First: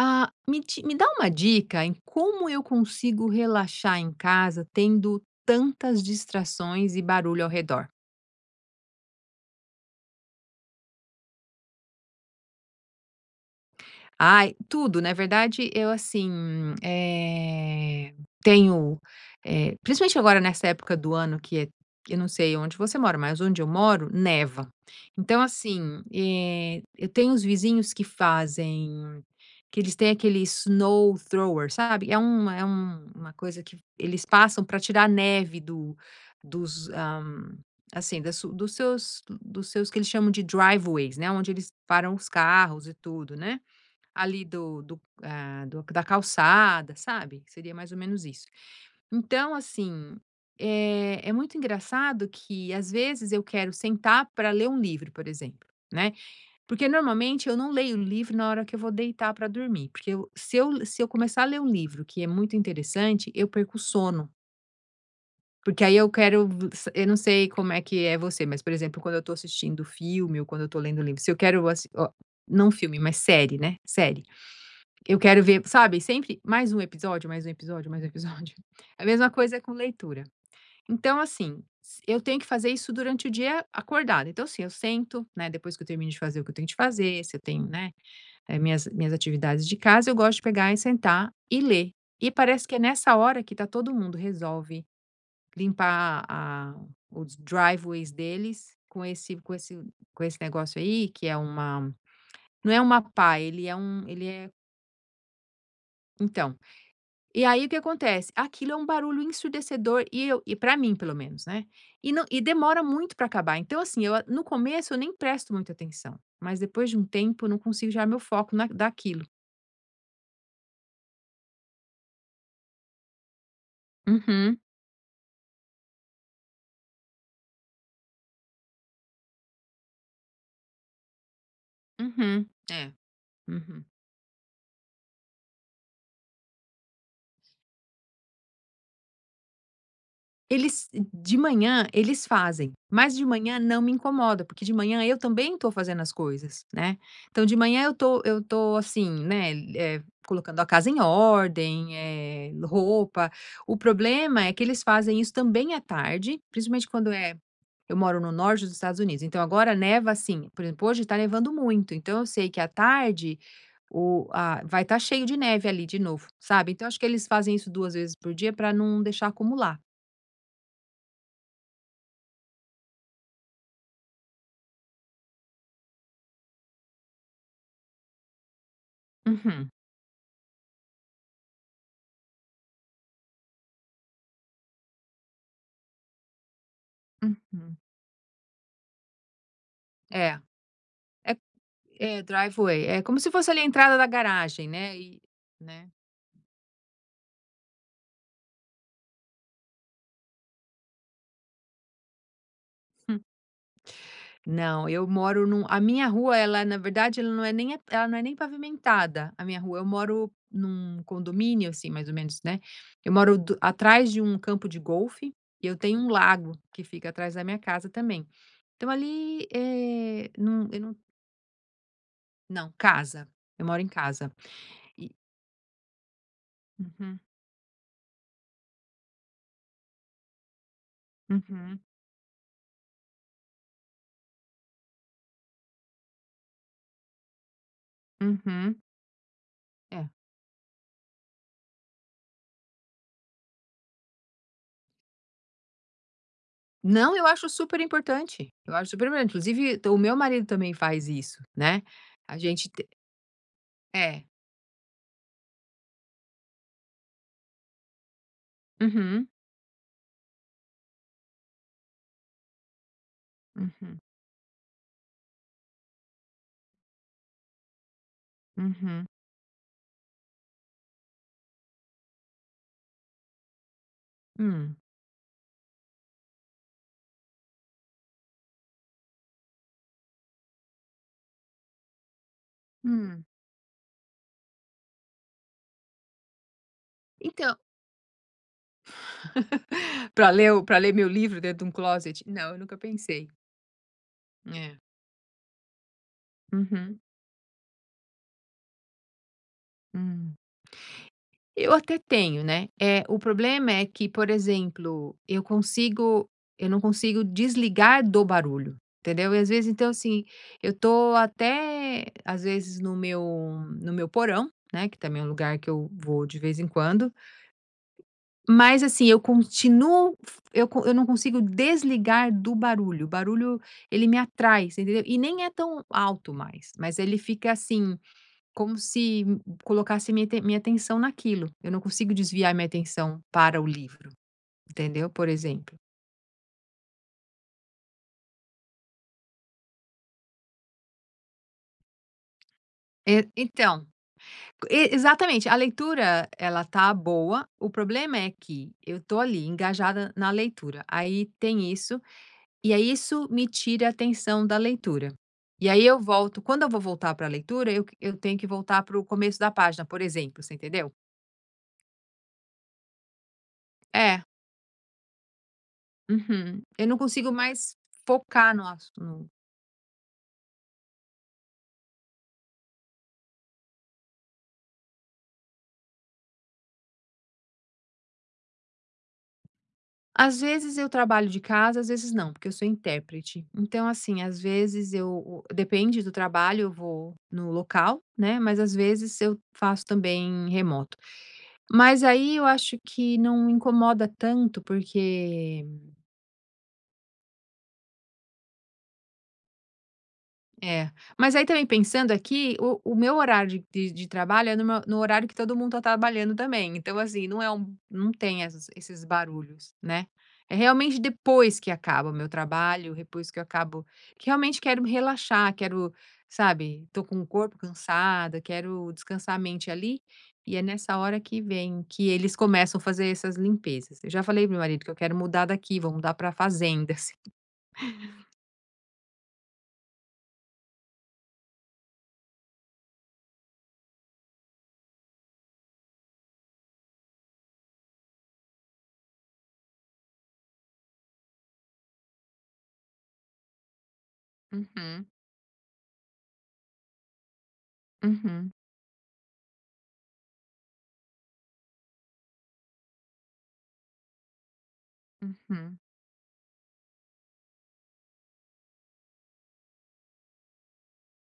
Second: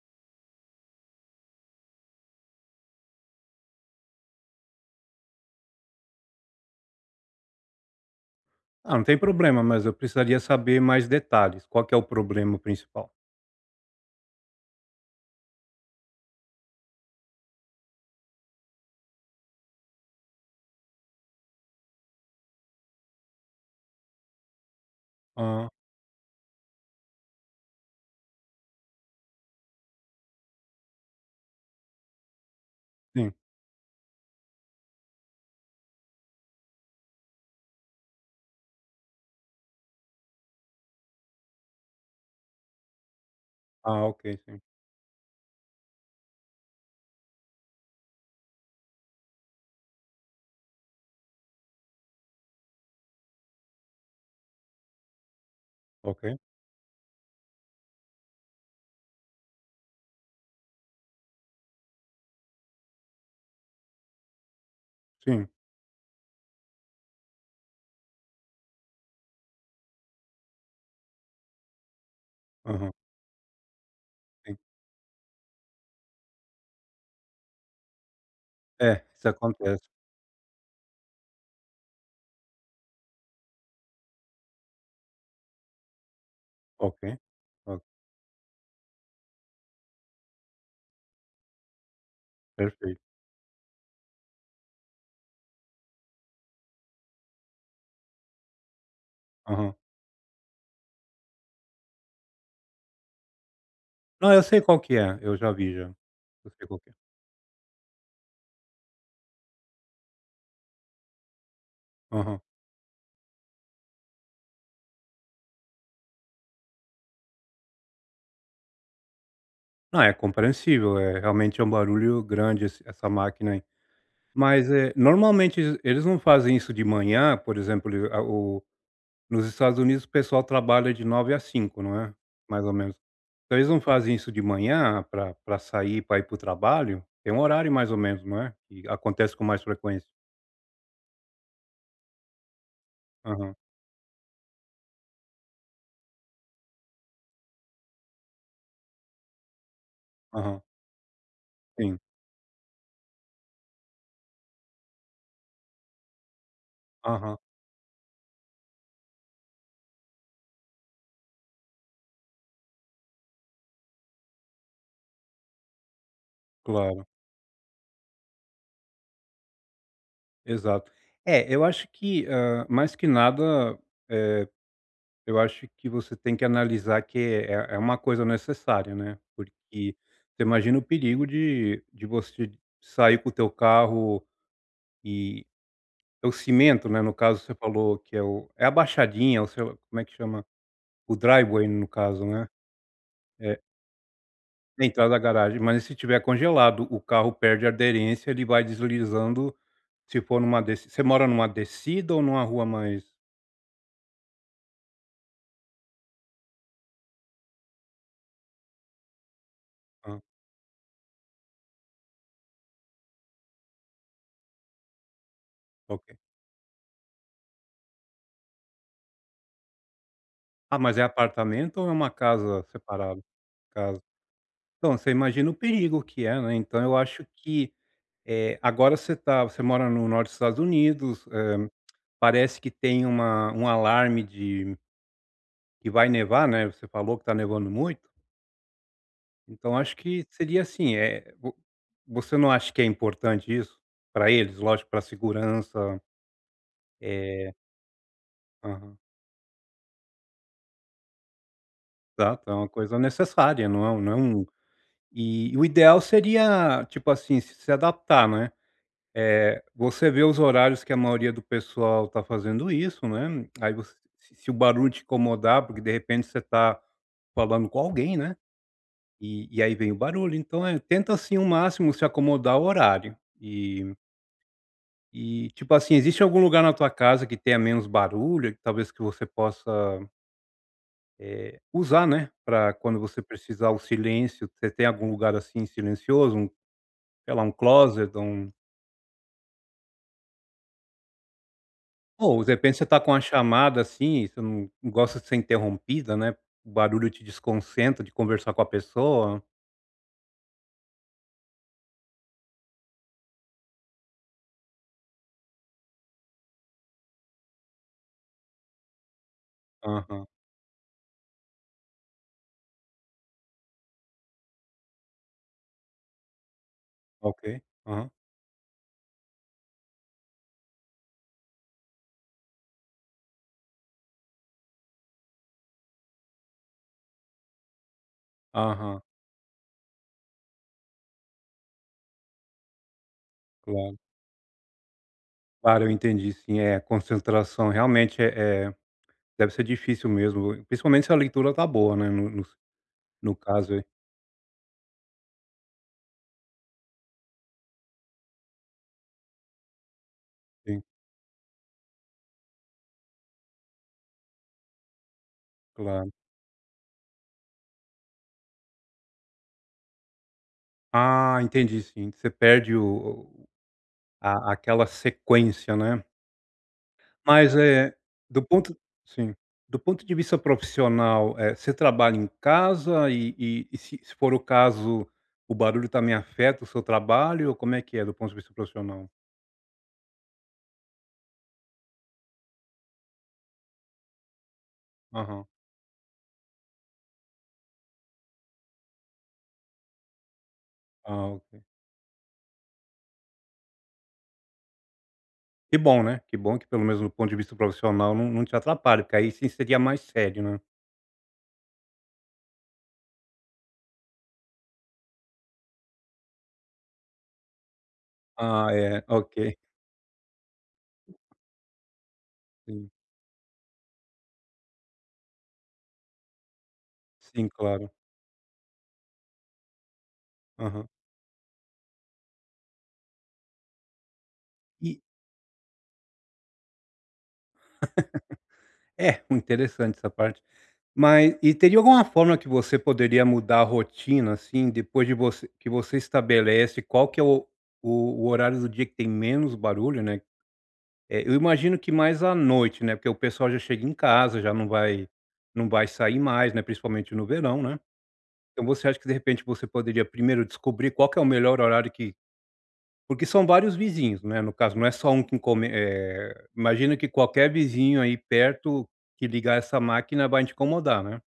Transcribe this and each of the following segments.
Ah me ti me dá uma dica em como eu consigo relaxar em casa tendo tantas distrações e barulho ao redor. Ah, não tem problema, mas eu precisaria saber mais detalhes, qual que é o problema principal? Ai, tudo na verdade eu, assim, eh, tenho, eh, principalmente agora nessa época do ano que é, que não sei onde você mora, mas onde eu moro neva. Então, Hum. assim, eh, eu tenho uns vizinhos que fazem, que eles têm aquele snowthrower sabe? É um é uma Sim. coisa que eles passam pra tirar neve, ah, do dos, hã, assim, dos seus dos seus, que eles chamam de driveways, né, onde eles param os carros e tudo, né, Ah, ok, ali sim. do do, ah, do da calçada, sabe? Seria mais ou menos isso. Então assim, é é muito engraçado que às vezes eu quero sentar pra ler um livro por exemplo né, Ok. porque normalmente eu não leio um livro na hora que eu vou deitar pra dormir, porque eu se eu se eu começar a ler um livro que é muito interessante eu perco o sono. Sim. Porque aí eu quero v sa eu não sei como é que é você, mas, por exemplo, quando eu estou assistindo filme ou quando eu estou lendo livro se eu quero assi oh, não Aham. filme mas série, né, série, Sim. eu quero ver sabe sempre mais um episódio, mais um episódio, mais um episódio, É, a isso mesma coisa é com acontece. leitura. Então assim, s eu tenho que fazer isso durante o dia acordado, então assim, eu sento né depois que eu termino de fazer o que eu tenho de Ok, fazer se eu tenho, o né, minhas minhas atividades de casa, eu gosto de pegar e sentar e ler e parece que é Perfeito. nessa hora que está todo mundo resolve, limpar a os driveways deles com esse com Aham. esse com esse negócio aí, que é uma não é uma pá, ele é um ele Não, eu é sei qual que é, eu já vi já. Eu Então, sei qual que é. e aí o que acontece? Aquilo é barulho ensurdecedor e eu e pra mim pelo menos, né. E não e Aham. demora muito pra acabar então assim eu no começo eu nem presto muita atenção, mas depois de tempo eu não consigo tirar meu foco na daquilo. Ah, é compreensível, eh, realmente um barulho grande esse essa máquina, aí. Uhum. Mas, eh, normalmente ele eles não fazem isso de manhã por exemplo, a o nos Estados Unidos o pessoal trabalha de 9 às 5 não é? Uhum, Mais ou é, menos. Se eles não uhum. fazem isso de manhã pra pra sair pra ir para o trabalho, tem um horário mais ou menos não é? Que acontece com mais frequência. Eles de manhã eles fazem, mas de Aham. manhã não me incomoda, porque de manhã eu também estou fazendo as coisas, né. Então de manhã eu tô eu tô, assim, né, eh colocando Aham. a casa em ordem, Sim. eh, roupa, o problema é que eles fazem isso também à tarde principalmente quando é Aham. eu moro no norte dos Estados Unidos então agora neva, assim, por exemplo, hoje está nevando muito, então eu sei que à tarde o a vai estar cheio de neve ali de novo sabe então acho que Claro. eles fazem isso 2 vezes por dia pra não deixar acumular. Exato. É eu acho que, ah mais que nada, eh eu acho que você tem que analisar que é é uma coisa necessária né. Porque Uhum. você imagina o perigo de de você sair com o teu carro, e e teu cimento, né, no caso você Uhum. falou que é o a baixadinha ou como é que É, chama? O é driveway no é caso né? driveway é como se fosse É ali a entrada da garagem, né, Entrada da e, garagem mas né. se tiver congelado o carro perde aderência ele vai deslizando se for numa deci você mora numa descida ou numa rua mais Hum. Não eu moro num a minha rua ela na verdade ela não é nem ela não é nem pavimentada a minha rua, eu Hã. moro num condomínio, assim, mais ou menos, né. Eu moro do atrás de campo de golfe e eu tenho um Ok. lago que fica atrás da minha casa também então, ali eh, não Ah, eu não mas é apartamento ou é uma casa Não, separada, no casa eu moro em caso? casa Então você e imagina o perigo que é, né, então eu Uhum. acho que eh agora você está você mora no norte Estados Unidos, ah, Uhum. parece que tem uma um alarme de que vai nevar né você falou que está nevando muito. Uhum. Então acho É. que seria, assim, eh, vo você não acha que é importante isso para eles lógico para a segurança? Não, eu acho Eh super importante eu acho Aham. super importante inclusive o meu marido também faz isso, né. A Tá, então gente a te coisa necessária não é não É. um e o ideal seria, tipo assim, se adaptar né, Uhum. eh, você vê os horários que a maioria do pessoal tá fazendo isso, né, aí você Uhum. se o barulho te incomodar, porque de repente você tá, falando com alguém né. Uhum. E e aí vem o barulho então, eh, tenta assim ao máximo se acomodar o horário e Hum. E, tipo assim, existe algum lugar na tua casa que tenha menos barulho que talvez que você possa eh, usar né pra quando você Hum. precisar o silêncio você tem algum lugar assim silencioso? Sei lá, um Então closet ou um Pra ler o pra ler meu livro dentro de closet? Ou de Não, eu repente nunca você está com uma pensei. chamada, assim, você não É. gosta de ser interrompida, né. O Uhum. barulho te desconcentra de conversar com a pessoa. Hum. Eu até tenho né. Eh, o problema é que por exemplo eu consigo eu não consigo desligar do barulho entendeu? E às vezes então, assim, Aham. eu estou até às vezes no meu no meu porão, né, que também é lugar que eu vou de vez em quando Ok, aham. mas assim eu fa continuo eu eu não consigo desligar do barulho, o barulho ele me atrai entendeu? E nem é tão alto mais mas ele fica, assim, como Aham. se colocasse minha minha atenção naquilo, eu não consigo desviar minha atenção para o Claro. livro, entendeu, por exemplo. Claro eu entendi sim, é concentração, realmente eh eh, deve ser difícil mesmo principalmente se a leitura tá boa, né, É. no caso. Então, e exatamente, a leitura ela está boa, o problema é que eu estou ali engajada na Sim. leitura, aí tem isso, e é isso me tira a atenção da leitura, e aí eu Claro. volto quando eu vou voltar pra leitura eu eu tenho que voltar pro começo da página por exemplo você, entendeu? Ah entendi sim, você perde o É. a a aquela sequência né. Uhum. Eu não consigo Mas mais eh, do focar no ponto assuu no sim, do ponto de vista profissional, eh, você trabalha em casa e e se se for o caso o barulho está me afeta o seu trabalho, ou como é que é do ponto de vista profissional? Às vezes eu trabalho de casa, às vezes, não. Porque eu sou intérprete. Então, assim, às vezes eu o Aham. depende do trabalho eu vou no local, né, mas, às vezes eu faço também remoto. Ah, OK. Mas aí eu acho que não me incomoda tanto porque Que bom, né. Que bom que pelo mesmo do ponto de vista profissional não não te atrapalha, porque aí, sim, seria mais sério, né. É. Mas aí também pensando aqui, o o meu horário de de trabalho é no meu no horário que todo mundo tá trabalhando também, então assim, não é um não tem essas Ah, esses é. OK. barulhos, né. É realmente depois que acaba o meu Sim. trabalho, depois que eu acabo realmente quero me relaxar, quero sabe, tô com o Sim, corpo claro. cansado, quero descansar a mente ali, e é Aham. nessa hora que vem que eles começam a fazer essas limpezas. Eu já falei para o meu marido que eu E. quero mudar daqui vou mudar pra fazenda. É, um interessante essa parte. Mas e teria alguma forma que você poderia mudar a rotina, assim, depois de você que você estabelece qual que é o o o horário do dia que tem menos barulho, né. Eh, eu imagino que mais à noite, né, porque o pessoal já chega em casa já não Uhum. vai não vai sair mais, né, principalmente no verão, né. Uhum. Então você acha que, de repente você poderia primeiro descobrir qual que é o melhor horário que porque são vários vizinhos. Não é, no caso não é só que come Uhum. eh, imagina que qualquer vizinho aí perto que ligar essa máquina vai te incomodar, né.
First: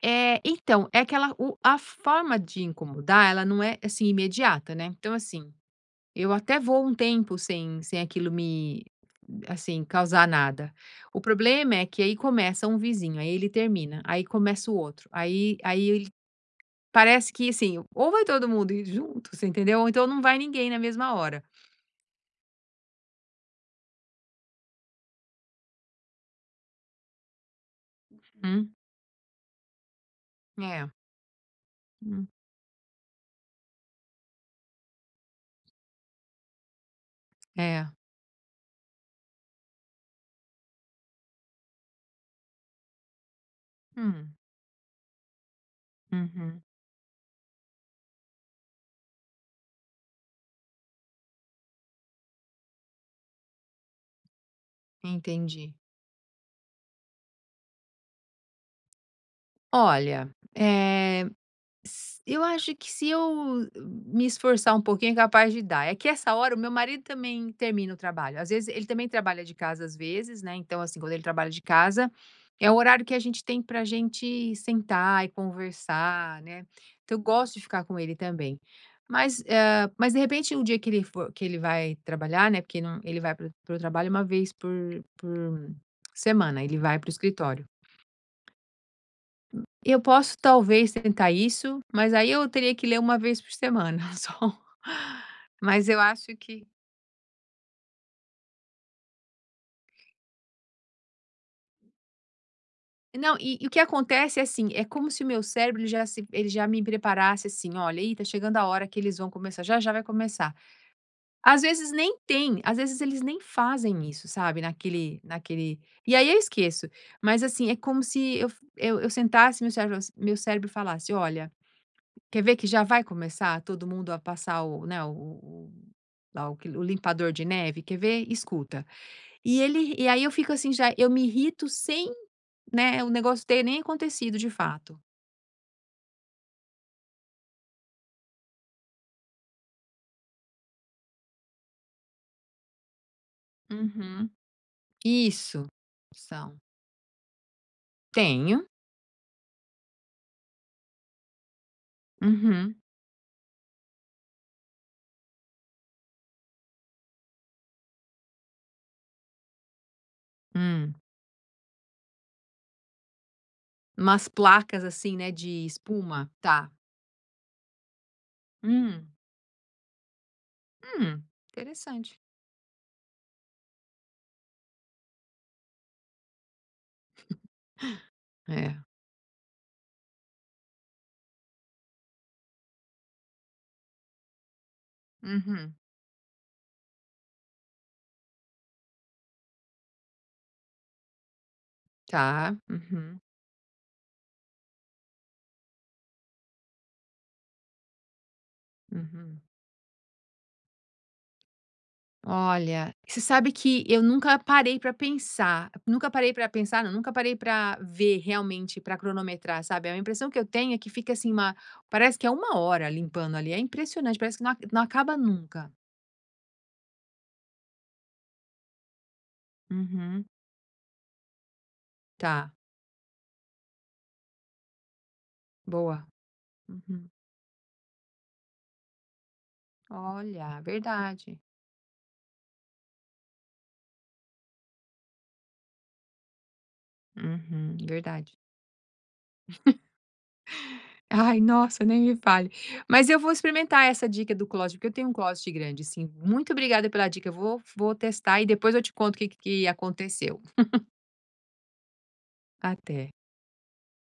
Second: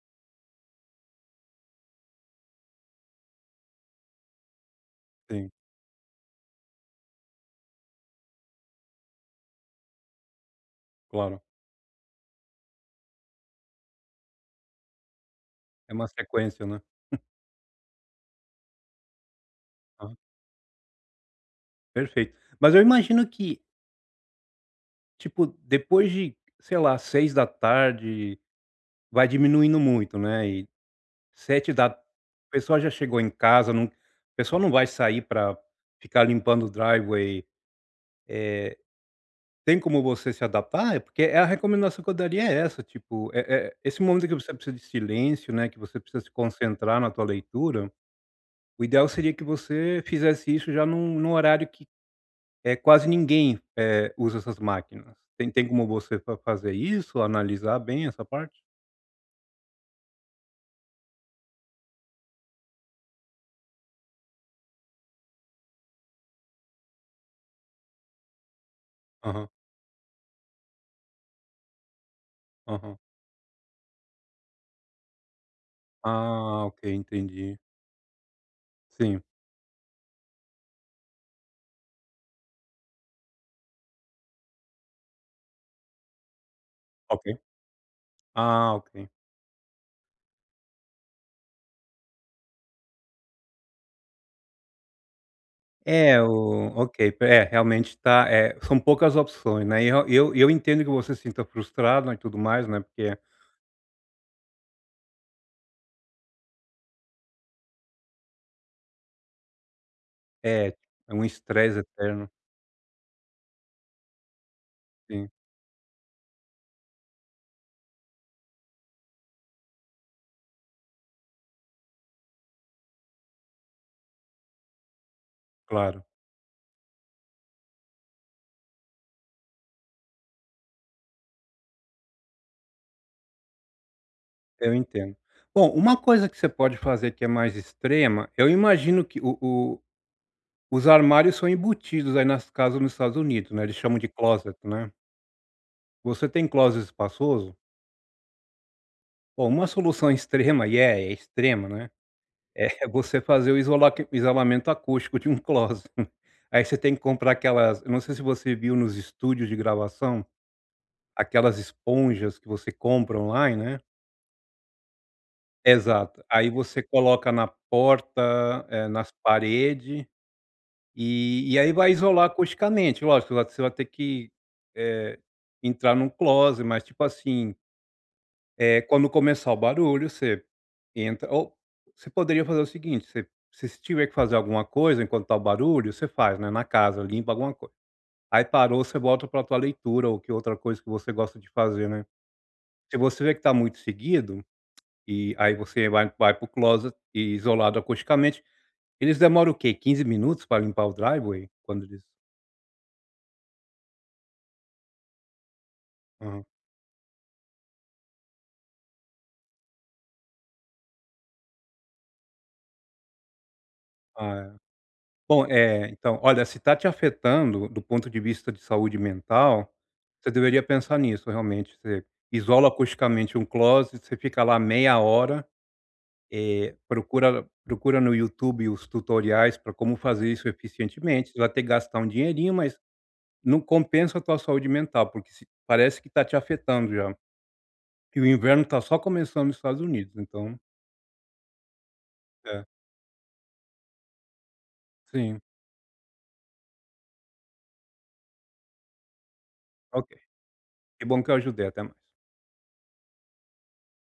Eh, então, é aquela o a forma de incomodar, ela não é, assim imediata, né. Então, assim, Sim. eu até vou um tempo sem sem aquilo me assim, causar nada. O Claro. problema é que aí começa um vizinho aí ele termina, aí começa o outro. Aí aí É ele uma sequência, né. parece que assim, ou vai todo mundo ir junto, você entendeu, ou então Aham. não vai ninguém na mesma hora. Perfeito. Mas, eu imagino que tipo, depois de, sei lá, 18h Uhum. vai diminuindo muito, né, eh É. 7 da Hum. pessoa já chegou em casa, não a pessoa não vai sair pra pra ficar limpando o driveway É. eh tem como você se adaptar? É, porque é a recomendação que eu daria é essa, tipo, eh eh esse momento que Hum. você precisa de silêncio, né, que você precisa se Uhum. concentrar na tua leitura, o ideal seria que você fizesse isso já num num horário que, eh, quase ninguém, eh, usa essas máquinas. Você não tem Entendi. como você fa fazer isso, analisar bem essa parte? Olha, eh, s eu acho que se eu m me esforçar um pouquinho é capaz de dar. É que essa hora o meu marido também termina o trabalho. Às vezes ele também trabalha Aham. de casa, às vezes, né, então assim, quando ele trabalha de casa é o Aham. horário que a gente tem pra gente sentar e conversar, né, Ah, OK. que eu gosto Entendi. de ficar com ele também. Sim. Mas, eh, mas de repente no dia que ele fo que ele vai trabalhar, né, porque ele vai para o para o trabalho 1 vez por por semana. Ele vai para o Tá OK. escritório. Ah, OK. Eu posso talvez tentar isso mas aí eu teria que ler 1 vez por semana, só. Mas eu É acho que o OK. P é, realmente tá, eh são poucas opções, né, e eu e eu e eu entendo que você sinta frustrada e tudo mais, né, porque Não. E e o que acontece é, assim. É como se o meu cérebro ele já se ele já me preparasse, assim: "Olha, ih, tá chegando a hora que eles vão começar já, já vai começar." é. Um Às estresse vezes nem eterno. tem, Às vezes eles nem fazem isso, sabe, naquele Sim. naquele e aí eu esqueço. Mas, assim, é como se eu eu eu sentasse, meu cérebro f meu cérebro falasse: "Olha, quer ver que já vai começar todo mundo a passar o né, o-o o Claro. lá o que o limpador de neve? Quer ver? Escuta." E ele e aí eu fico assim, já eu me irrito sem, né, o negócio ter nem acontecido de Eu fato. entendo. Bom, uma coisa que você pode fazer que é mais extrema eu imagino que o o os armários são embutidos aí nas casas nos Estados Unidos, né. Eles chamam de Uhum. closet, né. Isso. Você tem São. closet espaçoso? Tenho. Ó uma solução extrema, e é extrema, né, Uhum. é você fazer o isolame o isolamento acústico de um closet. Aí você tem que comprar aquelas não sei se você viu nos estúdios de gravação, Hum. aquelas esponjas que você compra online, né. Umas placas assim né, de Exato, espuma, aí tá. você coloca na porta, Hum. nas parede, Hum, e e aí vai interessante. isolar acusticamente, lógico você vai ter que, eh, entrar num closet mas tipo assim eh, É. quando começar o barulho você, entra ou você poderia fazer o seguinte, você você se tiver que fazer alguma coisa enquanto está o Uhum. barulho, você faz, né, na casa, limpa alguma coisa. Aí parou você volta pra tua leitura ou que outra coisa que você gosta de fazer né. Tá, Se uhum. você vê que está muito seguido, e aí você vai vai pro closet isolado acusticamente, eles Uhum. demoram o que 15 minutos para limpar o driveway, quando isso Olha, você sabe que eu nunca parei pra pensar, nunca parei Aham. pra pensar não, nunca parei pra ver realmente, pra cronometrar sabe? A impressão que eu tenho é que fica, assim, uma parece que é 1 hora limpando ali, é impressionante, Ah parece que não é, aca não acaba bom nunca. eh, então olha, se está te afetando do ponto de vista de saúde mental, Uhum. você deveria pensar nisso realmente, você Tá. isola acusticamente um closet, você fica lá meia hora, Boa, eh uhum. procura procura no Youtube os tutoriais pra como fazer isso Olha, eficientemente, verdade. você vai ter que gastar um dinheirinho mas, não compensa a tua saúde mental porque se parece que está te afetando já. Uhum, E o verdade. inverno está só começando nos Estados Unidos então Ai, nossa, nem me fale. É. Mas eu vou experimentar essa dica do closet, porque eu tenho um Sim. closet grande sim, muito obrigada pela dica, eu vou vou testar e depois eu te conto o que que Ok, aconteceu. que bom que eu ajudei, até mais. Até.